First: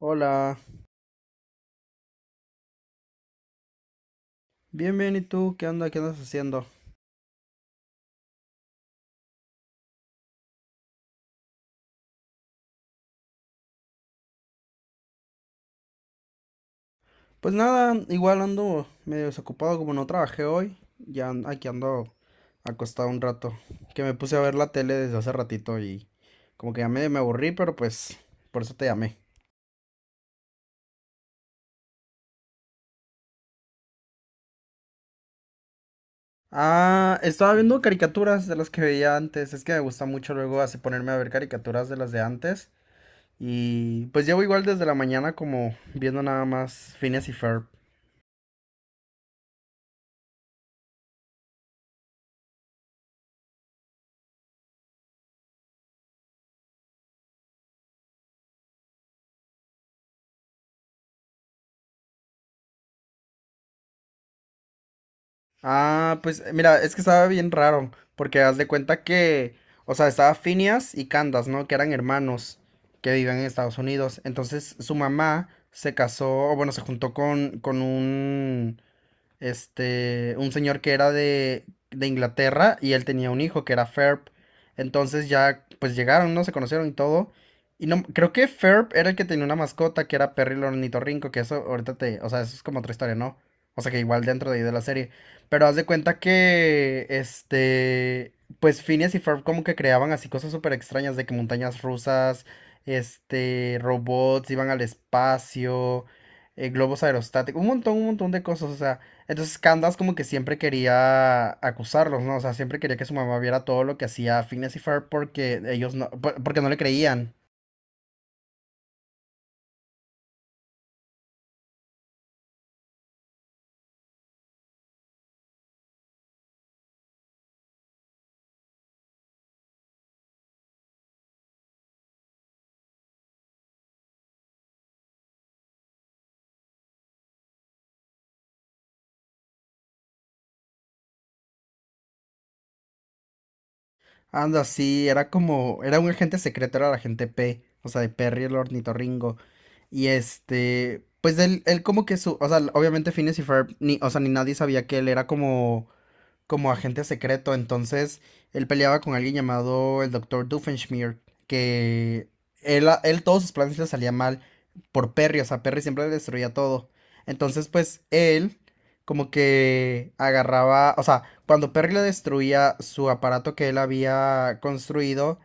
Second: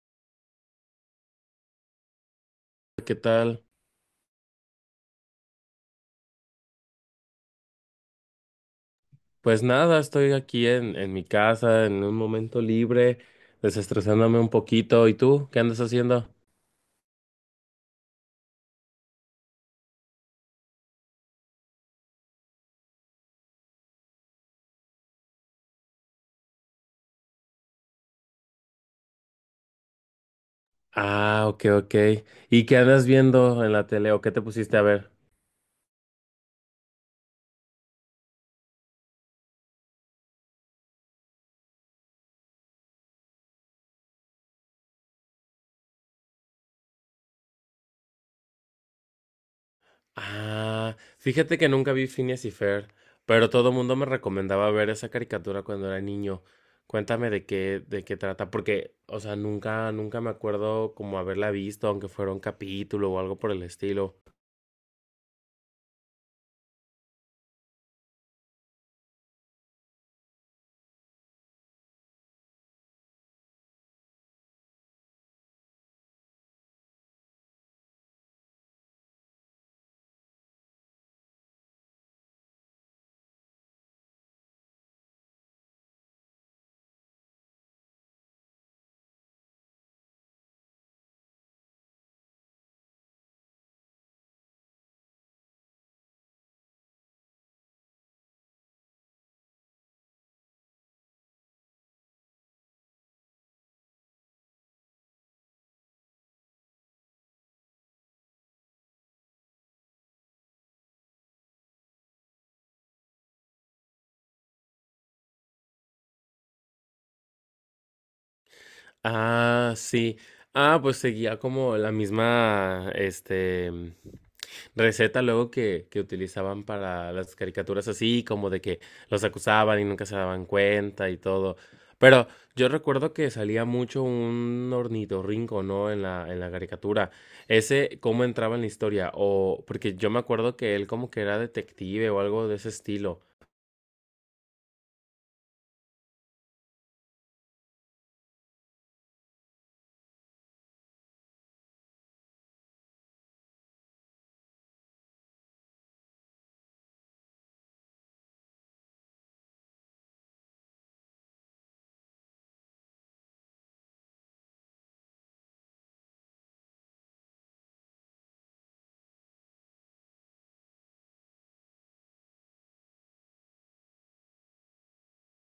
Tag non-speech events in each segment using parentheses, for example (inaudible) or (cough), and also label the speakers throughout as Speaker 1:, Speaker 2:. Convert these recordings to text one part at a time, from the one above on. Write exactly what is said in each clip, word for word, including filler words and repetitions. Speaker 1: Hola,
Speaker 2: ¿Qué tal?
Speaker 1: bien, bien, ¿y tú? ¿Qué onda? ¿Qué andas haciendo?
Speaker 2: Pues nada, estoy aquí en, en mi casa, en un momento libre, desestresándome un poquito. ¿Y tú? ¿Qué andas haciendo?
Speaker 1: Pues nada, igual ando medio desocupado como no trabajé hoy, ya an- aquí ando acostado un rato, que me puse a ver la tele desde hace ratito y como que ya medio me aburrí, pero pues por eso te llamé.
Speaker 2: Ah, ok, ok. ¿Y qué andas viendo en la tele o qué te pusiste a ver?
Speaker 1: Ah, estaba viendo caricaturas de las que veía antes, es que me gusta mucho luego así ponerme a ver caricaturas de las de antes y pues llevo igual desde la mañana como viendo nada más Phineas y Ferb.
Speaker 2: Ah, fíjate que nunca vi Phineas y Fer, pero todo mundo me recomendaba ver esa caricatura cuando era niño. Cuéntame de qué, de qué trata, porque, o sea, nunca, nunca me acuerdo como haberla visto, aunque fuera un capítulo o algo por el estilo.
Speaker 1: Ah, pues eh, mira, es que estaba bien raro, porque haz de cuenta que, o sea, estaba Phineas y Candace, ¿no? Que eran hermanos que vivían en Estados Unidos. Entonces su mamá se casó, o bueno, se juntó con, con un, este, un señor que era de, de Inglaterra y él tenía un hijo que era Ferb. Entonces ya, pues llegaron, ¿no? Se conocieron y todo. Y no, creo que Ferb era el que tenía una mascota que era Perry el ornitorrinco, que eso ahorita te, o sea, eso es como otra historia, ¿no? O sea, que igual dentro de, ahí de la serie. Pero haz de cuenta que, este, pues Phineas y Ferb como que creaban así cosas súper extrañas de que montañas rusas, este, robots iban al espacio, eh, globos aerostáticos, un montón, un montón de cosas, o sea. Entonces Candace como que siempre quería acusarlos, ¿no? O sea, siempre quería que su mamá viera todo lo que hacía Phineas y Ferb porque ellos no, por- porque no le creían.
Speaker 2: Ah, sí. Ah, pues seguía como la misma, este, mm, receta luego que, que utilizaban para las caricaturas así, como de que los acusaban y nunca se daban cuenta y todo. Pero yo recuerdo que salía mucho un ornitorrinco, ¿no? En la, en la caricatura. Ese, ¿cómo entraba en la historia? O, porque yo me acuerdo que él como que era detective o algo de ese estilo.
Speaker 1: Anda, sí, era como, era un agente secreto, era el agente P, o sea, de Perry el ornitorrinco. Y este, pues él, él como que su, o sea, obviamente Phineas y Ferb, ni, o sea, ni nadie sabía que él era como como agente secreto. Entonces, él peleaba con alguien llamado el Doctor Doofenshmirtz, que él, él todos sus planes le salían mal por Perry, o sea, Perry siempre le destruía todo. Entonces, pues él como que agarraba, o sea, cuando Perry le destruía su aparato que él había construido,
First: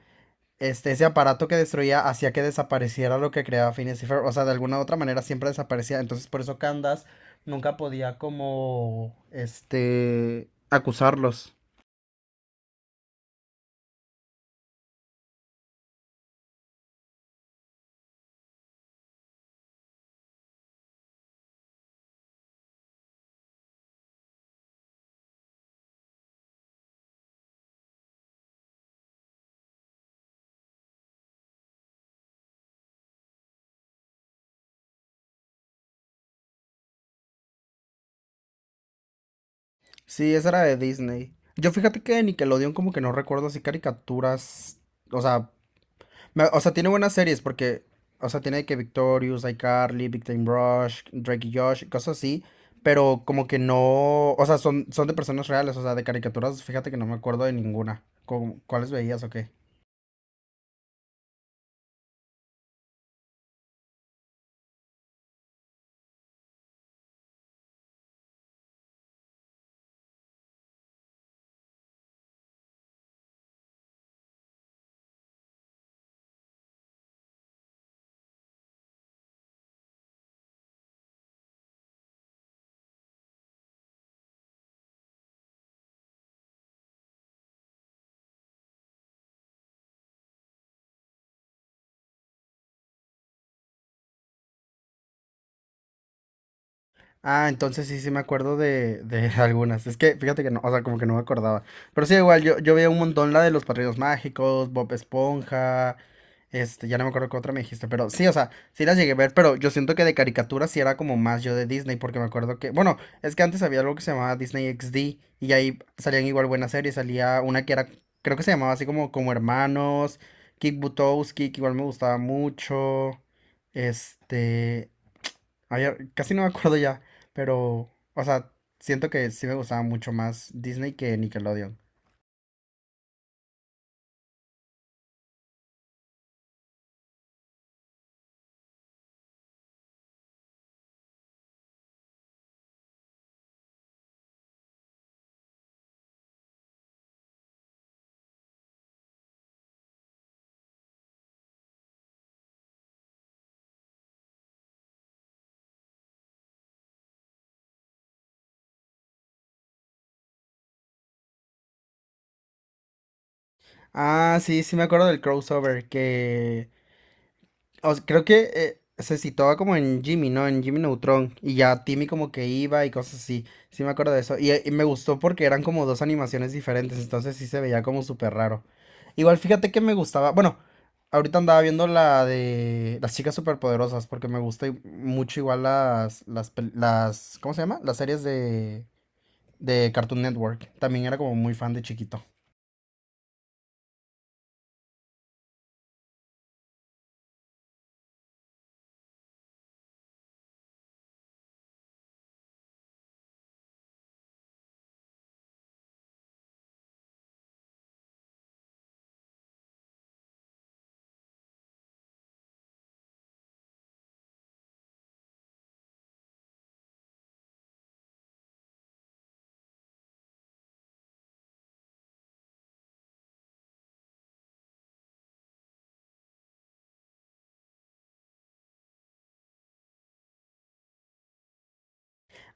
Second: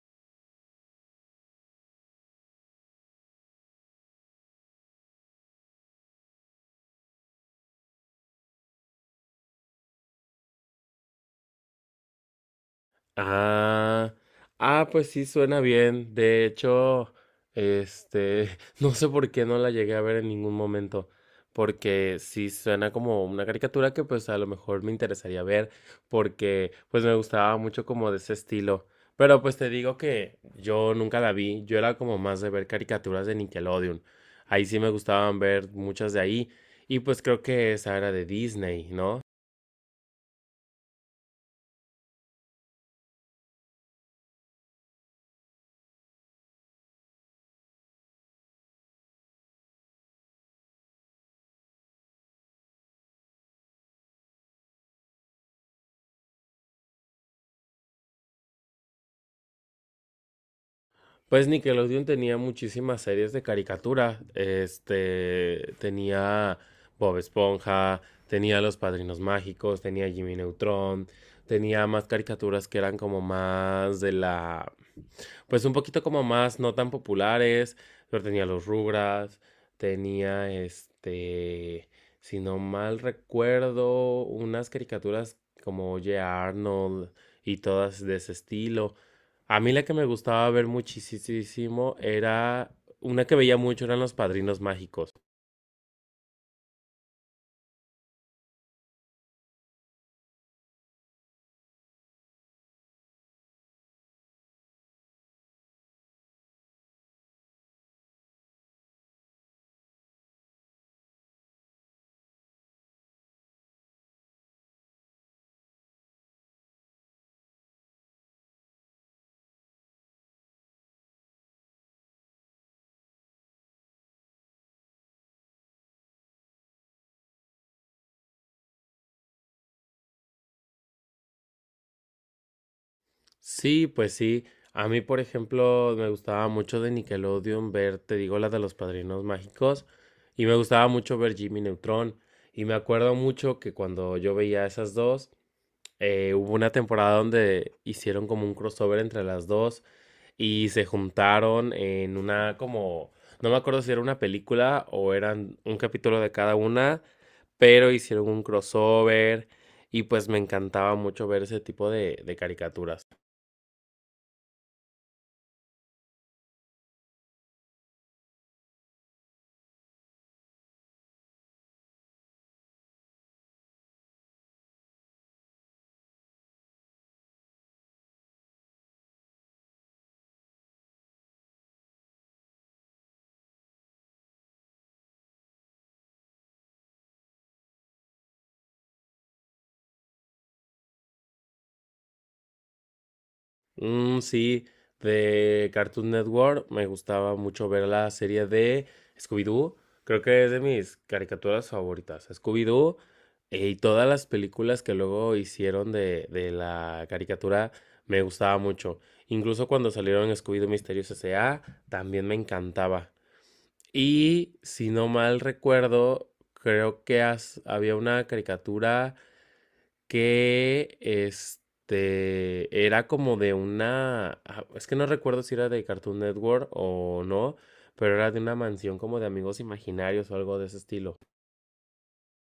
Speaker 1: este, ese aparato que destruía hacía que desapareciera lo que creaba Phineas y Ferb. O sea, de alguna u otra manera siempre desaparecía. Entonces, por eso Candace nunca podía como, este, acusarlos.
Speaker 2: Ah, ah, pues sí, suena bien. De hecho, este, (laughs) no sé por qué no la llegué a ver en ningún momento, porque sí suena como una caricatura que pues a lo mejor me interesaría ver, porque pues me gustaba mucho como de ese estilo. Pero pues te digo que yo nunca la vi, yo era como más de ver caricaturas de Nickelodeon. Ahí sí me gustaban ver muchas de ahí, y pues creo que esa era de Disney, ¿no?
Speaker 1: Sí, esa era de Disney. Yo fíjate que de Nickelodeon como que no recuerdo así caricaturas, o sea, Me- O sea, tiene buenas series porque, o sea, tiene que Victorious, iCarly, Big Time Rush, Drake y Josh, cosas así, pero como que no, o sea, son, son de personas reales, o sea, de caricaturas, fíjate que no me acuerdo de ninguna. ¿Cómo- ¿Cuáles veías o qué?
Speaker 2: Pues Nickelodeon tenía muchísimas series de caricatura. Este tenía Bob Esponja, tenía Los Padrinos Mágicos, tenía Jimmy Neutron, tenía más caricaturas que eran como más de la, pues un poquito como más no tan populares, pero tenía los Rugrats, tenía este, si no mal recuerdo, unas caricaturas como Oye Arnold y todas de ese estilo. A mí la que me gustaba ver muchísimo era una que veía mucho eran los Padrinos Mágicos.
Speaker 1: Ah, entonces sí, sí me acuerdo de, de (laughs) algunas. Es que fíjate que no, o sea, como que no me acordaba. Pero sí, igual, yo, yo veía un montón la de los Padrinos Mágicos, Bob Esponja, este, ya no me acuerdo qué otra me dijiste, pero sí, o sea, sí las llegué a ver, pero yo siento que de caricaturas sí era como más yo de Disney, porque me acuerdo que, bueno, es que antes había algo que se llamaba Disney X D y ahí salían igual buenas series, salía una que era, creo que se llamaba así como Como Hermanos, Kick Butowski, que igual me gustaba mucho, este... Ay, ya- casi no me acuerdo ya. Pero, o sea, siento que sí me gustaba mucho más Disney que Nickelodeon.
Speaker 2: Sí, pues sí. A mí, por ejemplo, me gustaba mucho de Nickelodeon ver, te digo, la de los Padrinos Mágicos, y me gustaba mucho ver Jimmy Neutron. Y me acuerdo mucho que cuando yo veía esas dos, eh, hubo una temporada donde hicieron como un crossover entre las dos y se juntaron en una como, no me acuerdo si era una película o eran un capítulo de cada una, pero hicieron un crossover y pues me encantaba mucho ver ese tipo de de caricaturas.
Speaker 1: Ah, sí, sí me acuerdo del crossover que o sea, creo que eh, se situaba como en Jimmy, ¿no? En Jimmy Neutron y ya Timmy como que iba y cosas así. Sí me acuerdo de eso y, eh, y me gustó porque eran como dos animaciones diferentes, entonces sí se veía como súper raro. Igual fíjate que me gustaba, bueno, ahorita andaba viendo la de las chicas superpoderosas porque me gusta i- mucho igual las las pel- las, ¿cómo se llama? Las series de de Cartoon Network. También era como muy fan de chiquito.
Speaker 2: Mm, sí, de Cartoon Network me gustaba mucho ver la serie de Scooby-Doo. Creo que es de mis caricaturas favoritas. Scooby-Doo, eh, y todas las películas que luego hicieron de, de la caricatura me gustaba mucho. Incluso cuando salieron Scooby-Doo Misterios S A también me encantaba. Y si no mal recuerdo, creo que has- había una caricatura que este era como de una, ah, es que no recuerdo si era de Cartoon Network o no, pero era de una mansión como de amigos imaginarios o algo de ese estilo.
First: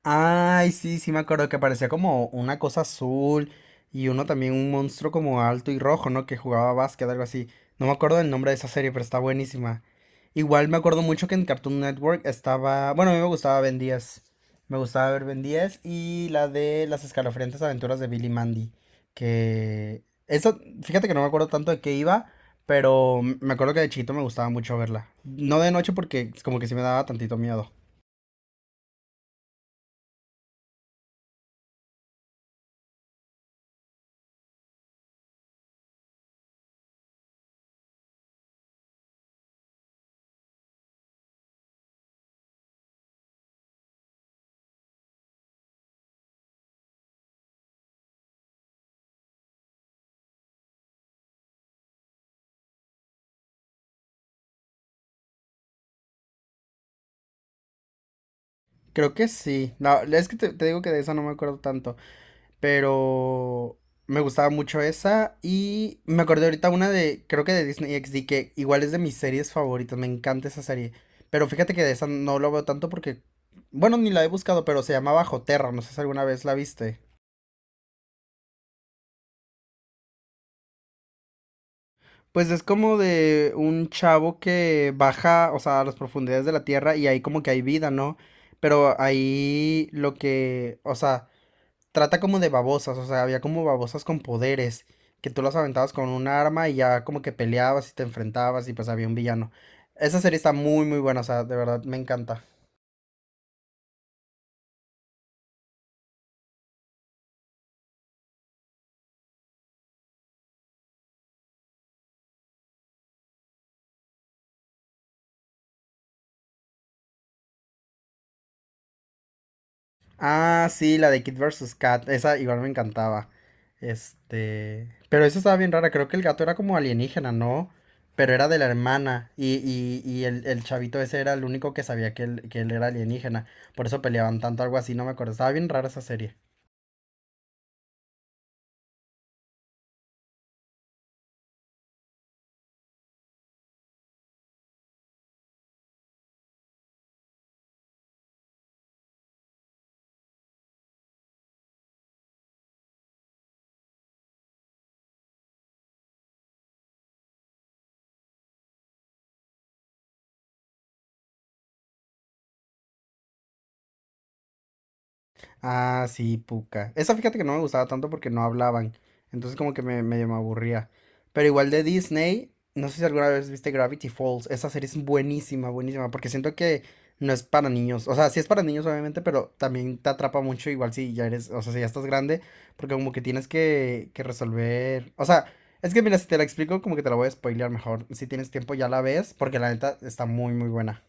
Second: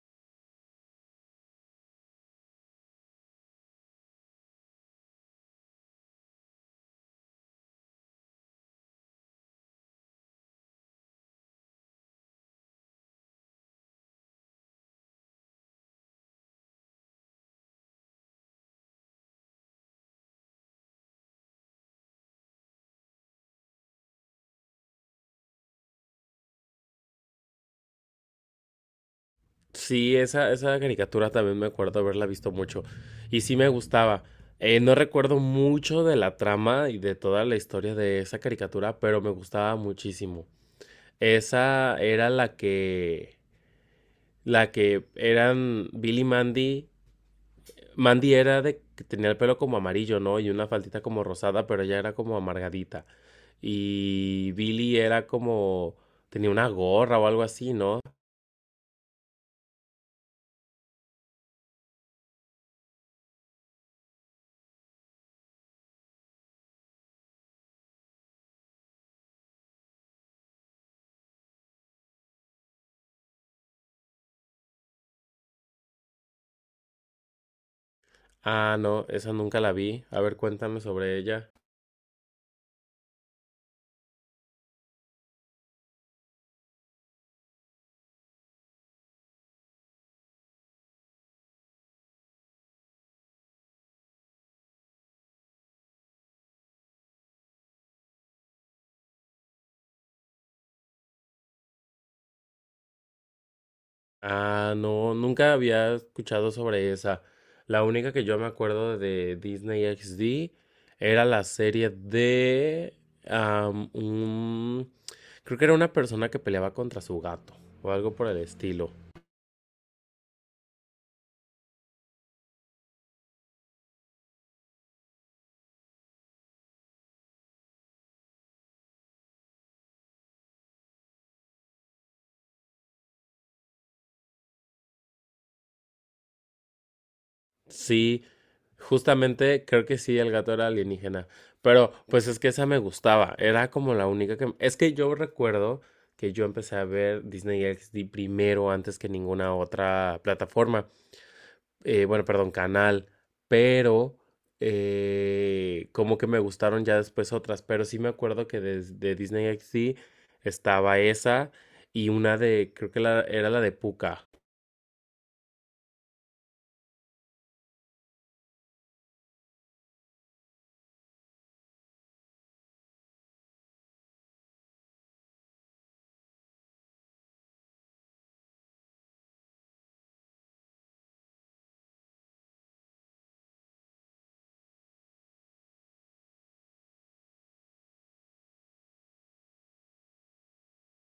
Speaker 1: Ay, sí, sí me acuerdo que parecía como una cosa azul y uno también un monstruo como alto y rojo, ¿no? Que jugaba básquet, algo así. No me acuerdo del nombre de esa serie, pero está buenísima. Igual me acuerdo mucho que en Cartoon Network estaba, bueno, a mí me gustaba Ben diez. Me gustaba ver Ben diez y la de las escalofriantes aventuras de Billy y Mandy, que eso, fíjate que no me acuerdo tanto de qué iba, pero me acuerdo que de chiquito me gustaba mucho verla. No de noche porque como que sí me daba tantito miedo.
Speaker 2: Sí, esa, esa caricatura también me acuerdo haberla visto mucho y sí me gustaba. Eh, no recuerdo mucho de la trama y de toda la historia de esa caricatura, pero me gustaba muchísimo. Esa era la que, la que eran Billy y Mandy. Mandy era de que tenía el pelo como amarillo, ¿no? Y una faldita como rosada, pero ella era como amargadita. Y Billy era como tenía una gorra o algo así, ¿no?
Speaker 1: Creo que sí. No, es que te, te digo que de esa no me acuerdo tanto, pero me gustaba mucho esa y me acordé ahorita una de, creo que de Disney X D, que igual es de mis series favoritas, me encanta esa serie. Pero fíjate que de esa no lo veo tanto porque, bueno, ni la he buscado, pero se llamaba Bajo Terra, no sé si alguna vez la viste.
Speaker 2: Ah, no, esa nunca la vi. A ver, cuéntame sobre ella.
Speaker 1: Pues es como de un chavo que baja, o sea, a las profundidades de la tierra y ahí como que hay vida, ¿no? Pero ahí lo que, o sea, trata como de babosas, o sea, había como babosas con poderes, que tú las aventabas con un arma y ya como que peleabas y te enfrentabas y pues había un villano. Esa serie está muy muy buena, o sea, de verdad me encanta.
Speaker 2: Ah, no, nunca había escuchado sobre esa. La única que yo me acuerdo de Disney X D era la serie de am, un- Creo que era una persona que peleaba contra su gato o algo por el estilo.
Speaker 1: Ah, sí, la de Kid versus Cat, esa igual me encantaba. Este, pero esa estaba bien rara, creo que el gato era como alienígena, ¿no? Pero era de la hermana y, y- y el, el chavito ese era el único que sabía que él, que él era alienígena. Por eso peleaban tanto, algo así, no me acuerdo. Estaba bien rara esa serie.
Speaker 2: Sí, justamente creo que sí, el gato era alienígena. Pero pues es que esa me gustaba. Era como la única que... Es que yo recuerdo que yo empecé a ver Disney X D primero antes que ninguna otra plataforma. Eh, bueno, perdón, canal. Pero eh, como que me gustaron ya después otras. Pero sí me acuerdo que des- de, Disney X D estaba esa y una de... Creo que la- era la de Pucca.
Speaker 1: Ah, sí, Pucca. Esa fíjate que no me gustaba tanto porque no hablaban. Entonces como que me, medio me aburría. Pero igual de Disney, no sé si alguna vez viste Gravity Falls. Esa serie es buenísima, buenísima. Porque siento que no es para niños. O sea, sí es para niños obviamente, pero también te atrapa mucho igual si ya eres, o sea, si ya estás grande. Porque como que tienes que, que resolver. O sea, es que mira, si te la explico como que te la voy a spoilear mejor. Si tienes tiempo ya la ves porque la neta está muy, muy buena.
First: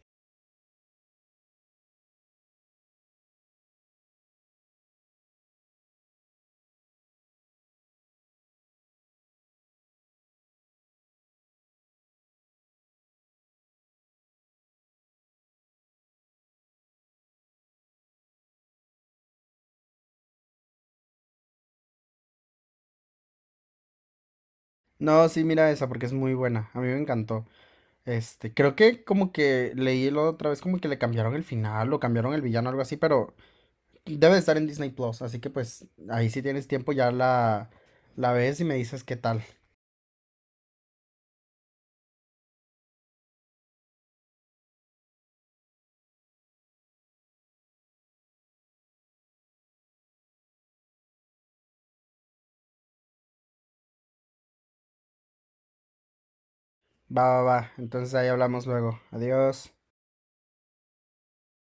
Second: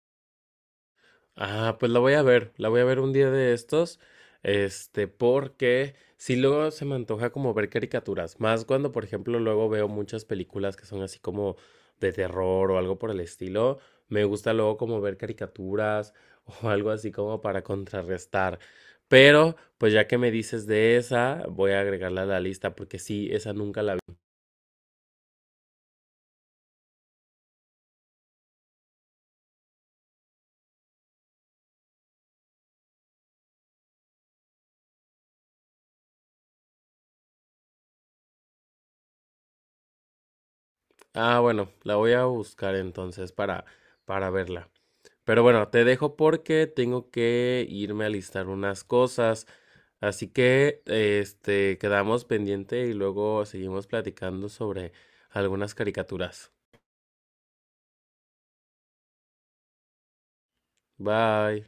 Speaker 2: Ah, pues la voy a ver, la voy a ver un día de estos, este, porque si luego se me antoja como ver caricaturas, más cuando, por ejemplo, luego veo muchas películas que son así como de terror o algo por el estilo, me gusta luego como ver caricaturas (laughs) o algo así como para contrarrestar. Pero, pues ya que me dices de esa, voy a agregarla a la lista porque sí, esa nunca la vi.
Speaker 1: No, sí, mira esa porque es muy buena. A mí me encantó. Este, creo que como que leí la otra vez como que le cambiaron el final o cambiaron el villano, algo así, pero debe de estar en Disney Plus, así que pues ahí si tienes tiempo ya la, la ves y me dices qué tal.
Speaker 2: Ah, bueno, la voy a buscar entonces para, para verla. Pero bueno, te dejo porque tengo que irme a listar unas cosas. Así que, este, quedamos pendiente y luego seguimos platicando sobre algunas caricaturas.
Speaker 1: Va, va, va. Entonces ahí hablamos luego. Adiós.
Speaker 2: Bye.